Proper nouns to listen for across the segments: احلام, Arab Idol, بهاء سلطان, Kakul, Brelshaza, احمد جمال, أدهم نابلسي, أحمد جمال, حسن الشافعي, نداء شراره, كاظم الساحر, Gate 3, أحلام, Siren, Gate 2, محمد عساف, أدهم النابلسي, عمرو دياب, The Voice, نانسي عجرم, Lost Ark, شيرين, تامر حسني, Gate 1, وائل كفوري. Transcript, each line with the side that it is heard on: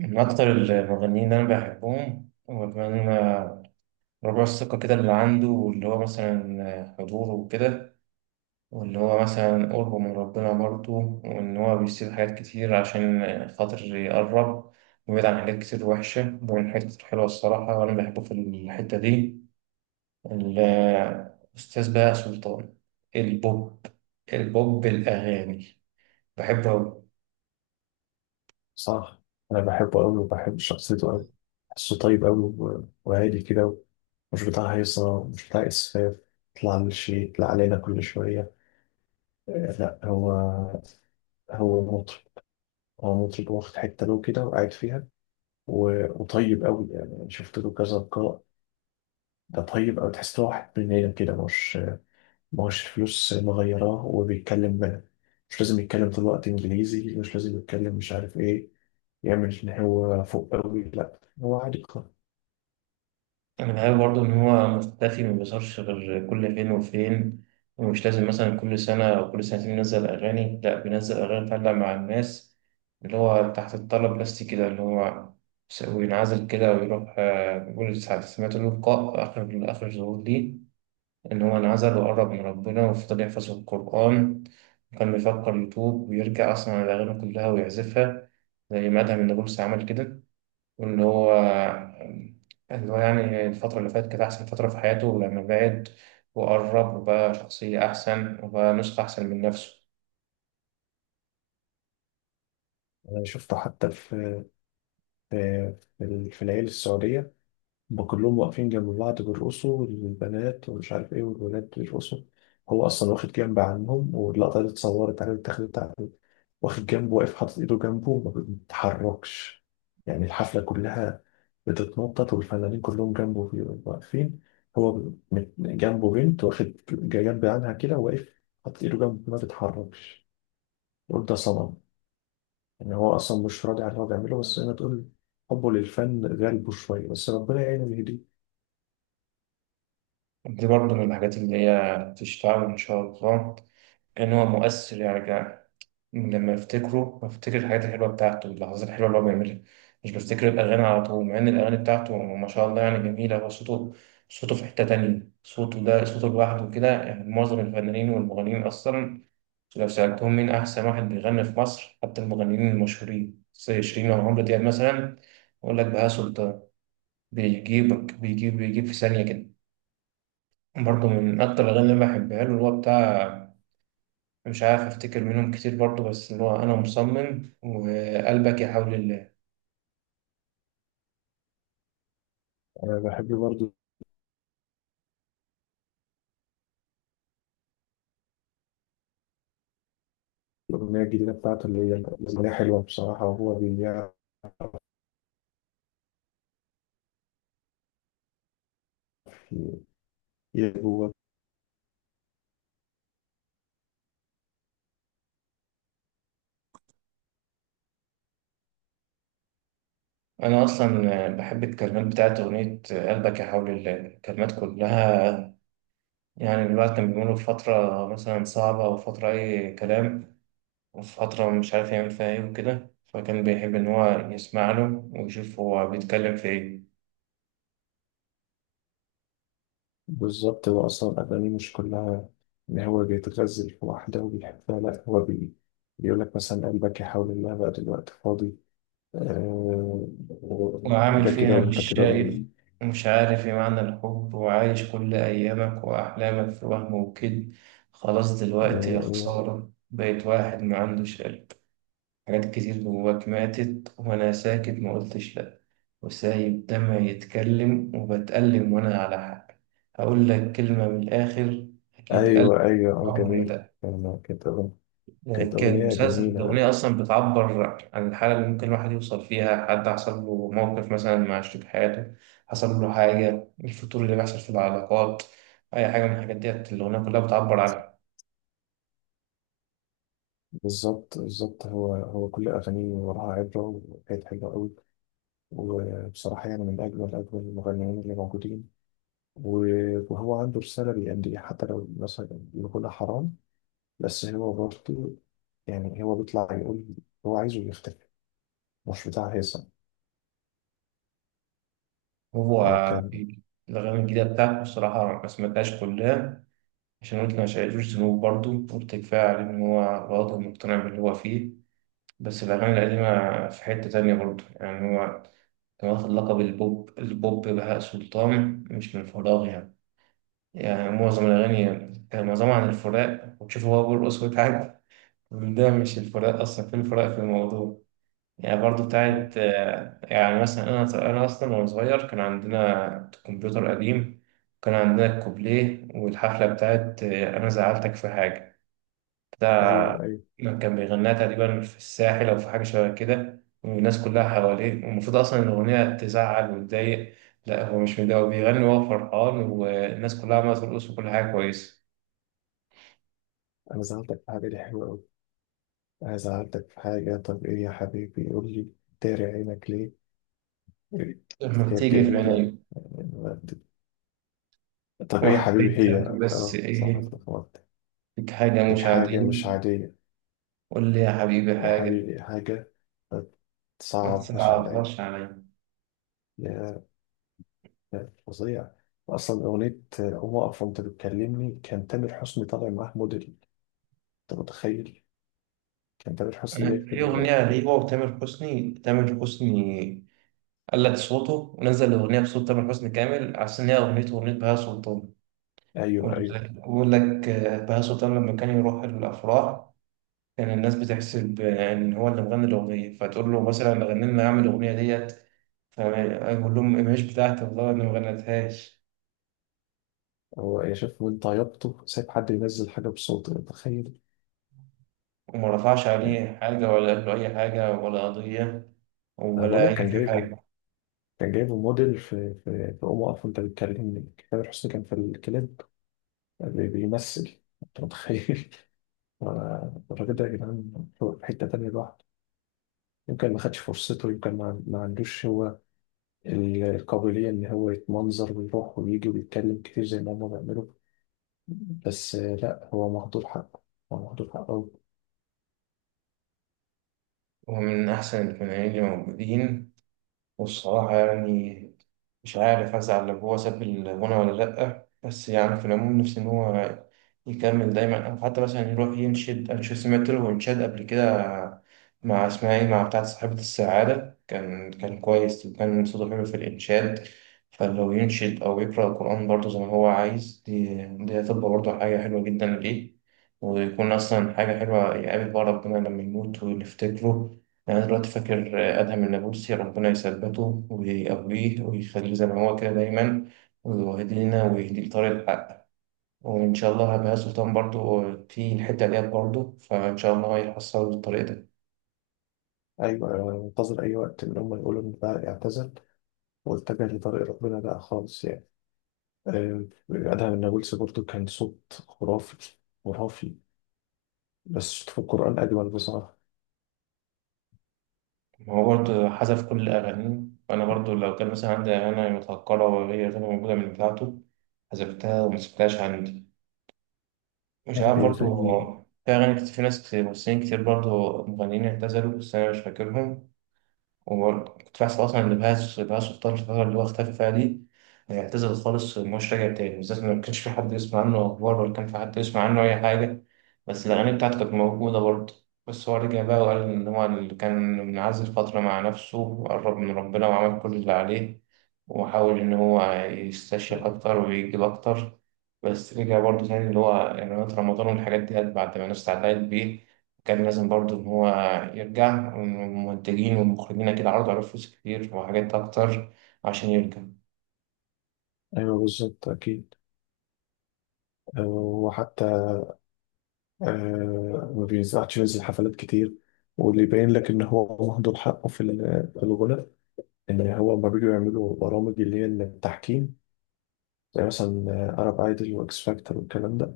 right: من أكتر المغنيين اللي أنا بحبهم هو كمان ربع الثقة كده اللي عنده، واللي هو مثلا حضوره وكده، واللي هو مثلا قربه من ربنا برضه، وإن هو بيسيب حاجات كتير عشان خاطر يقرب ويبعد عن حاجات كتير وحشة ومن حاجات كتير حلوة الصراحة، وأنا بحبه في الحتة دي. الأستاذ بقى سلطان البوب البوب الأغاني، بحبه أوي.
left: صح. انا بحبه قوي وبحب شخصيته قوي. بحسه طيب قوي وهادي كده. مش بتاع هيصه ومش بتاع اسفاف. يطلع للشيء يطلع علينا كل شويه. لا هو، هو مطرب. هو مطرب واخد حته له كده وقاعد فيها. وطيب قوي، يعني أنا شفت له كذا لقاء. ده طيب قوي، تحس إن هو واحد مننا كده. مش الفلوس مغيراه وبيتكلم بقى. مش لازم يتكلم طول الوقت انجليزي، مش لازم يتكلم مش عارف ايه، يعمل ان هو فوق قوي. لا هو عادي.
right: أنا بحب برضه إن هو مختفي ما بيظهرش غير كل فين وفين، ومش لازم مثلا كل سنة أو كل سنتين ينزل أغاني، لأ بينزل أغاني تعلق مع الناس، اللي هو تحت الطلب بس كده، اللي هو وينعزل كده ويروح. بيقول ساعة سمعت له لقاء، آخر آخر ظهور ليه إن هو انعزل وقرب من ربنا وفضل يحفظ القرآن، وكان بيفكر يتوب ويرجع أصلا على الأغاني كلها ويعزفها زي ما أدهم النابلسي عمل كده. وإن هو يعني الفترة اللي فاتت كانت أحسن فترة في حياته، ولما بعد وقرب، وبقى شخصية أحسن وبقى نسخة أحسن من نفسه.
left: أنا شفته حتى في العيال السعودية. هما كلهم واقفين جنب بعض بيرقصوا، البنات ومش عارف إيه والولاد بيرقصوا. هو أصلا واخد جنب عنهم، واللقطة اللي اتصورت عليه واتاخدت عليه، واخد جنبه واقف حاطط إيده جنبه ما بيتحركش. يعني الحفلة كلها بتتنطط والفنانين كلهم جنبه واقفين. هو جنبه بنت، واخد جنب عنها كده واقف حاطط إيده جنبه ما بيتحركش. قول ده صنم. ان هو اصلا مش راضي على اللي هو بيعمله، بس زي ما تقول حبه للفن غالبه شويه. بس ربنا يعينه ويهديه.
right: دي برضه من الحاجات اللي هي تشفعه إن شاء الله، إن هو مؤثر يعني. لما افتكره بفتكر الحاجات الحلوه بتاعته، اللحظات الحلوه اللي هو بيعملها، مش بفتكر الاغاني على طول، مع ان الاغاني بتاعته ما شاء الله يعني جميله. هو صوته، صوته في حته تانية، صوته ده صوته لوحده كده. يعني معظم الفنانين والمغنيين اصلا لو سألتهم مين أحسن واحد بيغني في مصر، حتى المغنيين المشهورين زي شيرين أو عمرو دياب مثلا، يقول لك بهاء سلطان. بيجيبك، بيجيب في ثانية كده. برضه من أكتر الأغاني اللي بحبها له، اللي هو بتاع، مش عارف أفتكر منهم كتير برضه، بس اللي هو أنا مصمم وقلبك يا حول الله.
left: انا بحب برضه الاغنيه الجديده بتاعته، اللي هي الاغنيه حلوه بصراحه، وهو بيعرف ي- يلعب هو.
right: أنا أصلا بحب الكلمات بتاعت أغنية قلبك يا حول الله، الكلمات كلها. يعني الواحد كان بيمر بفترة مثلا صعبة أو فترة أي كلام، في فترة مش عارف يعمل فيها إيه وكده، فكان بيحب إن هو يسمع له ويشوف هو بيتكلم في إيه،
left: بالظبط، هو اصلا اغانيه مش كلها ان هو بيتغزل في واحده وبيحبها. لا هو بيقول لك مثلا قلبك يحاول الله، بقى دلوقتي فاضي آه،
right: وعامل
left: حاجه كده،
right: فيها
left: وانت
right: مش
left: كده
right: شايف،
left: ضروري.
right: مش عارف إيه معنى الحب، وعايش كل أيامك وأحلامك في وهم وكد. خلاص دلوقتي يا
left: آه،
right: خسارة بقيت واحد ما عندوش قلب، حاجات كتير جواك ماتت وأنا ساكت ما قلتش لأ، وسايب دمعي يتكلم وبتألم وأنا على حق. هقول لك كلمة من الآخر، أكيد قلبي
left: ايوه ايوه
right: عمره
left: جميل.
right: ما
left: كانت كانت
right: كان.
left: اغنيه
right: مسلسل
left: جميله.
right: الأغنية أصلا بتعبر عن الحالة اللي ممكن الواحد يوصل فيها، حد حصل له موقف مثلا مع شريك حياته، حصل له حاجة، الفتور اللي بيحصل في العلاقات، أي حاجة من الحاجات ديت الأغنية كلها بتعبر عنها.
left: بالظبط بالظبط، هو كل أغانيه وراها عبرة وحاجات حلوة أوي. وبصراحة يعني من أجمل أجمل المغنيين اللي موجودين. وهو عنده رسالة بيأديها، حتى لو مثلا يقولها حرام. بس هو برضه يعني هو بيطلع يقول. هو عايزه يختفي، مش بتاع هيثم.
right: هو
left: كان
right: في الأغاني الجديدة بتاعته الصراحة ما سمعتهاش كلها، عشان قلت ما شايفوش ذنوب برضه، قلت كفاية عليه إن هو برضه مقتنع باللي هو فيه. بس الأغاني القديمة في حتة تانية برضه يعني. هو كان واخد لقب البوب بهاء سلطان مش من فراغ يعني. يعني معظم الأغاني كان معظمها عن الفراق، وتشوفه هو بيرقص ويتعب، ده مش الفراق أصلا في الفراق في الموضوع. يعني برضو
left: آه،
right: بتاعت، يعني مثلا أنا أصلا وأنا صغير كان عندنا كمبيوتر قديم، كان عندنا الكوبليه والحفلة بتاعت أنا زعلتك في حاجة. ده
left: أيوه أيوه.
right: كان بيغنيها تقريبا في الساحل أو في حاجة شبه كده، والناس كلها حواليه، والمفروض أصلا إن الأغنية تزعل وتضايق، لا هو مش متضايق، هو بيغني وهو فرحان، والناس كلها عمالة ترقص، وكل حاجة كويسة.
left: أنا زعلتك في حاجة دي حلوة أوي. أنا زعلتك في حاجة، طب إيه يا حبيبي يقول لي. داري عينك ليه،
right: لما
left: كانت
right: بتيجي في
left: جميلة.
right: عيني
left: طب ايه يا حبيبي هي
right: وحبيتك بس
left: اه صح
right: إيه،
left: اتلخبطت.
right: فيك حاجة
left: هيك
right: مش
left: حاجة
right: عادية،
left: مش عادية.
right: قول لي يا حبيبي
left: إيه يا
right: حاجة،
left: حبيبي إيه حاجة.
right: ما
left: صعب مش عليا.
right: تصعبهاش عليا.
left: يا يا فظيع. أصلا أغنية قوم أقف وأنت بتكلمني، كان تامر حسني طالع معاه موديل، أنت متخيل؟ كان تامر حسني جاي
right: في أغنية غريبة، وتامر حسني، تامر حسني قلد صوته ونزل الأغنية بصوت تامر حسني كامل، عشان هي أغنيته وأغنية بهاء سلطان.
left: أيوه
right: بقول
left: أيوه.
right: لك بقول لك، آه، بهاء سلطان لما كان يروح الأفراح، كان الناس بتحسب إن هو اللي مغني الأغنية، فتقول له مثلا غني لنا، أعمل الأغنية ديت، فيقول لهم مش بتاعتي والله، أنا ما غنيتهاش،
left: هو يا شيخ من طيبته سايب حد ينزل حاجة بصوته، أنت متخيل؟
right: وما رفعش
left: يعني
right: عليه حاجة، ولا قال له أي حاجة ولا قضية
left: أنا بقول
right: ولا
left: لك
right: أي
left: كان جايبه،
right: حاجة.
left: كان جايبه موديل في في قوم أقف وأنت بتكلمني. تامر حسني كان في الكليب بيمثل، أنت متخيل؟ الراجل ده يا جدعان هو في حتة تانية لوحده. يمكن ما خدش فرصته، يمكن ما عندوش هو القابلية إن هو يتمنظر ويروح ويجي ويتكلم كتير زي ما هما بيعملوا. بس لا هو مهدور حقه. هو مهدور حقه أوي.
right: وهو من أحسن الثنائيين اللي موجودين، والصراحة يعني مش عارف هزعل لو هو ساب الغنى ولا لأ، بس يعني في العموم نفسي إن هو يكمل دايما، أو حتى مثلا يروح ينشد. أنا شو سمعت له إنشاد قبل كده، مع اسمها إيه، مع بتاعة صاحبة السعادة، كان كويس وكان صوته حلو في الإنشاد. فلو ينشد أو يقرأ القرآن برضه زي ما هو عايز، دي هتبقى برضه حاجة حلوة جدا ليه، ويكون أصلا حاجة حلوة، يقابل بقى ربنا لما يموت ونفتكره. يعني أنا دلوقتي فاكر أدهم النابلسي، ربنا يثبته ويقويه ويخليه زي ما هو كده دايما، ويهدي لنا ويهدي لطريق الحق، وإن شاء الله هبقى سلطان برضه في الحتة ديت برضه، فإن شاء الله هيحصل الطريق ده.
left: أيوة أنا منتظر أي وقت إن هما يقولوا إن ده اعتزل واتجه لطريق ربنا بقى خالص يعني. أدهم نابلسي برضه كان صوت خرافي خرافي. بس صوته في القرآن أجمل بصراحة.
right: هو برضه حذف كل أغانيه، وأنا برضه لو كان مثلا عندي أغاني متهكرة وهي غير موجودة من بتاعته، حذفتها ومسكتهاش عندي. مش
left: كان
right: عارف برضه،
left: بيغني.
right: هو في أغاني كتير، في ناس كتير، ممثلين كتير برضه، مغنيين اعتزلوا بس أنا مش فاكرهم. وكنت بحسب أصلا إن بهاز سلطان في الفترة اللي هو اختفى فيها دي اعتزل خالص ومش راجع تاني، بالذات إن ما كانش في حد يسمع عنه أخبار، ولا كان في حد يسمع عنه أي حاجة، بس الأغاني بتاعته كانت موجودة برضه. بس هو رجع بقى وقال إن هو اللي كان منعزل فترة مع نفسه وقرب من ربنا وعمل كل اللي عليه، وحاول إن هو يستشيخ أكتر ويجيب أكتر. بس رجع برضه تاني، اللي هو إعلانات رمضان والحاجات دي، بعد ما الناس اتعلقت بيه كان لازم برضو إن هو يرجع، والمنتجين والمخرجين أكيد عرضوا عليه فلوس كتير وحاجات أكتر عشان يرجع.
left: أيوة بالظبط أكيد. وحتى ما بينزعش ينزل حفلات كتير. واللي يبين لك ان هو مهدور حقه في الغنى، ان هو لما بيجوا يعملوا برامج اللي هي التحكيم، زي مثلا ارب ايدل واكس فاكتور والكلام ده،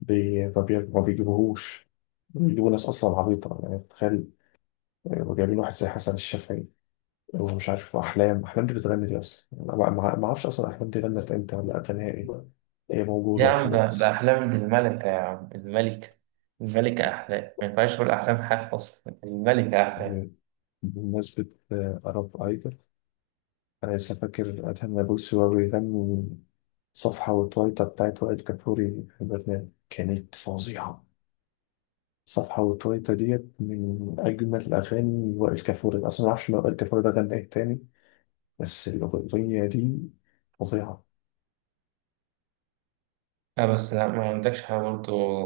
left: ما بيجيبوهوش. بيجيبوا ناس اصلا عبيطه، يعني تخيل. جايبين واحد زي حسن الشافعي ومش عارف احلام، احلام دي بتغني؟ دي اصلا أنا ما اعرفش اصلا احلام دي غنت امتى ولا اغانيها ايه. هي موجوده
right: يا عم ده
left: وخلاص.
right: أحلام الملكة، يا عم الملكة، الملكة أحلام، ما ينفعش تقول أحلام حاف، أصلا الملكة أحلام.
left: بمناسبه ارب ايدل، أنا لسه فاكر أدهم نابلسي وهو بيغني صفحة وتويتا بتاعت وائل كفوري في البرنامج، كانت فظيعة. صفحة وتويتا ديت من أجمل أغاني وائل كفوري أصلا، معرفش لو وائل كفوري ده غنى إيه تاني، بس الأغنية دي فظيعة.
right: لا بس لا، ما عندكش حاجة برضو.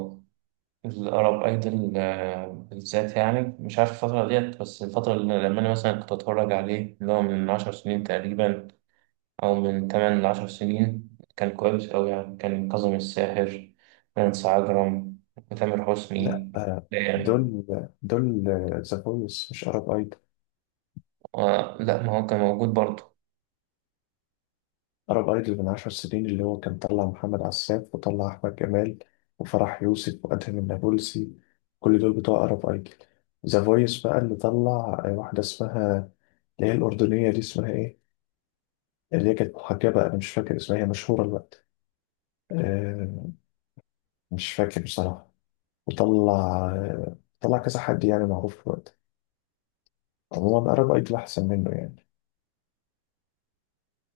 right: الأرب أيدل بالذات يعني مش عارف الفترة ديت، بس الفترة اللي لما أنا مثلا كنت أتفرج عليه، اللي هو من عشر سنين تقريبا أو من تمن لعشر سنين، كان كويس أوي يعني. كان كاظم الساحر، نانسي عجرم، وتامر
left: لأ
right: حسني يعني.
left: دول دول ذا فويس مش أرب أيدول.
right: و- لا ما هو كان موجود برضه.
left: عرب ايدول من 10 سنين، اللي هو كان طلع محمد عساف وطلع احمد جمال وفرح يوسف وادهم النابلسي، كل دول بتوع عرب ايدول. ذا فويس بقى اللي طلع واحده اسمها، اللي هي الاردنيه دي اسمها ايه؟ اللي هي كانت محجبه، انا مش فاكر اسمها، هي مشهوره الوقت. آه، مش فاكر بصراحه. وطلع طلع كذا حد يعني معروف الوقت. عموما عرب ايدول احسن منه يعني.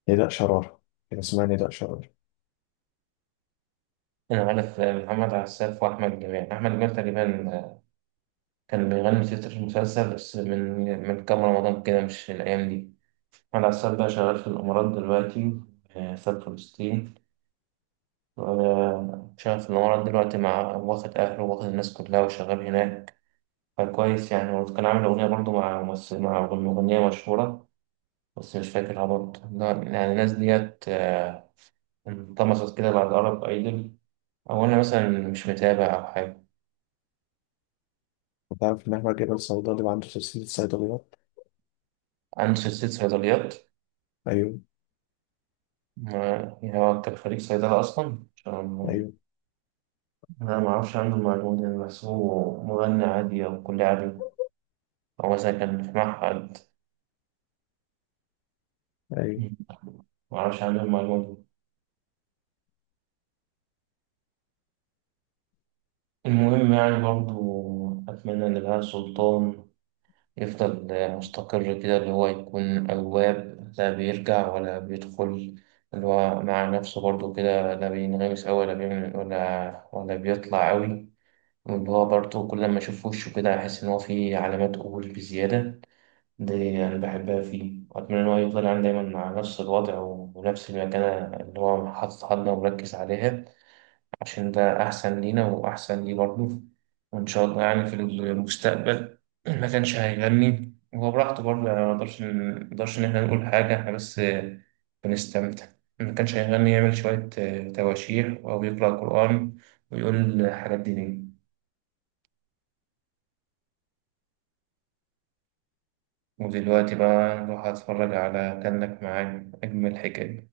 left: نداء شراره، كان اسمها نداء شراره.
right: أنا عارف محمد عساف وأحمد جمال. أحمد جمال تقريبا كان بيغني تتر المسلسل بس، من كام رمضان كده مش الأيام دي. محمد عساف بقى شغال في الإمارات دلوقتي، في فلسطين، شغال في الإمارات دلوقتي، مع واخد أهله، واخد الناس كلها وشغال هناك، فكويس يعني. وكان عامل أغنية برضه مع ممثل، مع مغنية مشهورة، بس مش فاكرها برضه. لا، يعني الناس ديت انطمست كده بعد أرب أيدل، أو أنا مثلا مش متابع أو حاجة.
left: وتعرف ان احمد جمال صيدلي وعنده سلسله صيدليات؟
right: عندي سلسلة صيدليات،
left: ايوه
right: يعني هو كان خريج صيدلة أصلا، عشان
left: ايوه
right: أنا ما أعرفش عنه المعلومة دي، أنا بحسبه مغني عادي أو كلية عادي، أو مثلا كان في معهد،
left: أيوه
right: ما أعرفش عنه المعلومة دي. المهم يعني برضه أتمنى إن بهاء سلطان يفضل مستقر كده، اللي هو يكون أواب، لا بيرجع ولا بيدخل، اللي هو مع نفسه برضه كده، لا بينغمس أوي ولا بيعمل ولا بيطلع أوي، واللي هو برضه كل ما أشوف وشه كده أحس إن هو فيه علامات قبول بزيادة. دي أنا بحبها فيه، وأتمنى إن هو يفضل يعني دايما مع نفس الوضع ونفس المكانة اللي هو حاططها لنا ومركز عليها. عشان ده أحسن لينا وأحسن ليه برضه. وإن شاء الله يعني في المستقبل ما كانش هيغني هو براحته برضه، يعني ما نقدرش إن إحنا نقول حاجة، إحنا بس بنستمتع. ما كانش هيغني يعمل شوية تواشيح، أو يقرأ قرآن ويقول حاجات دينية. ودلوقتي بقى نروح أتفرج على كأنك معايا، أجمل حكاية.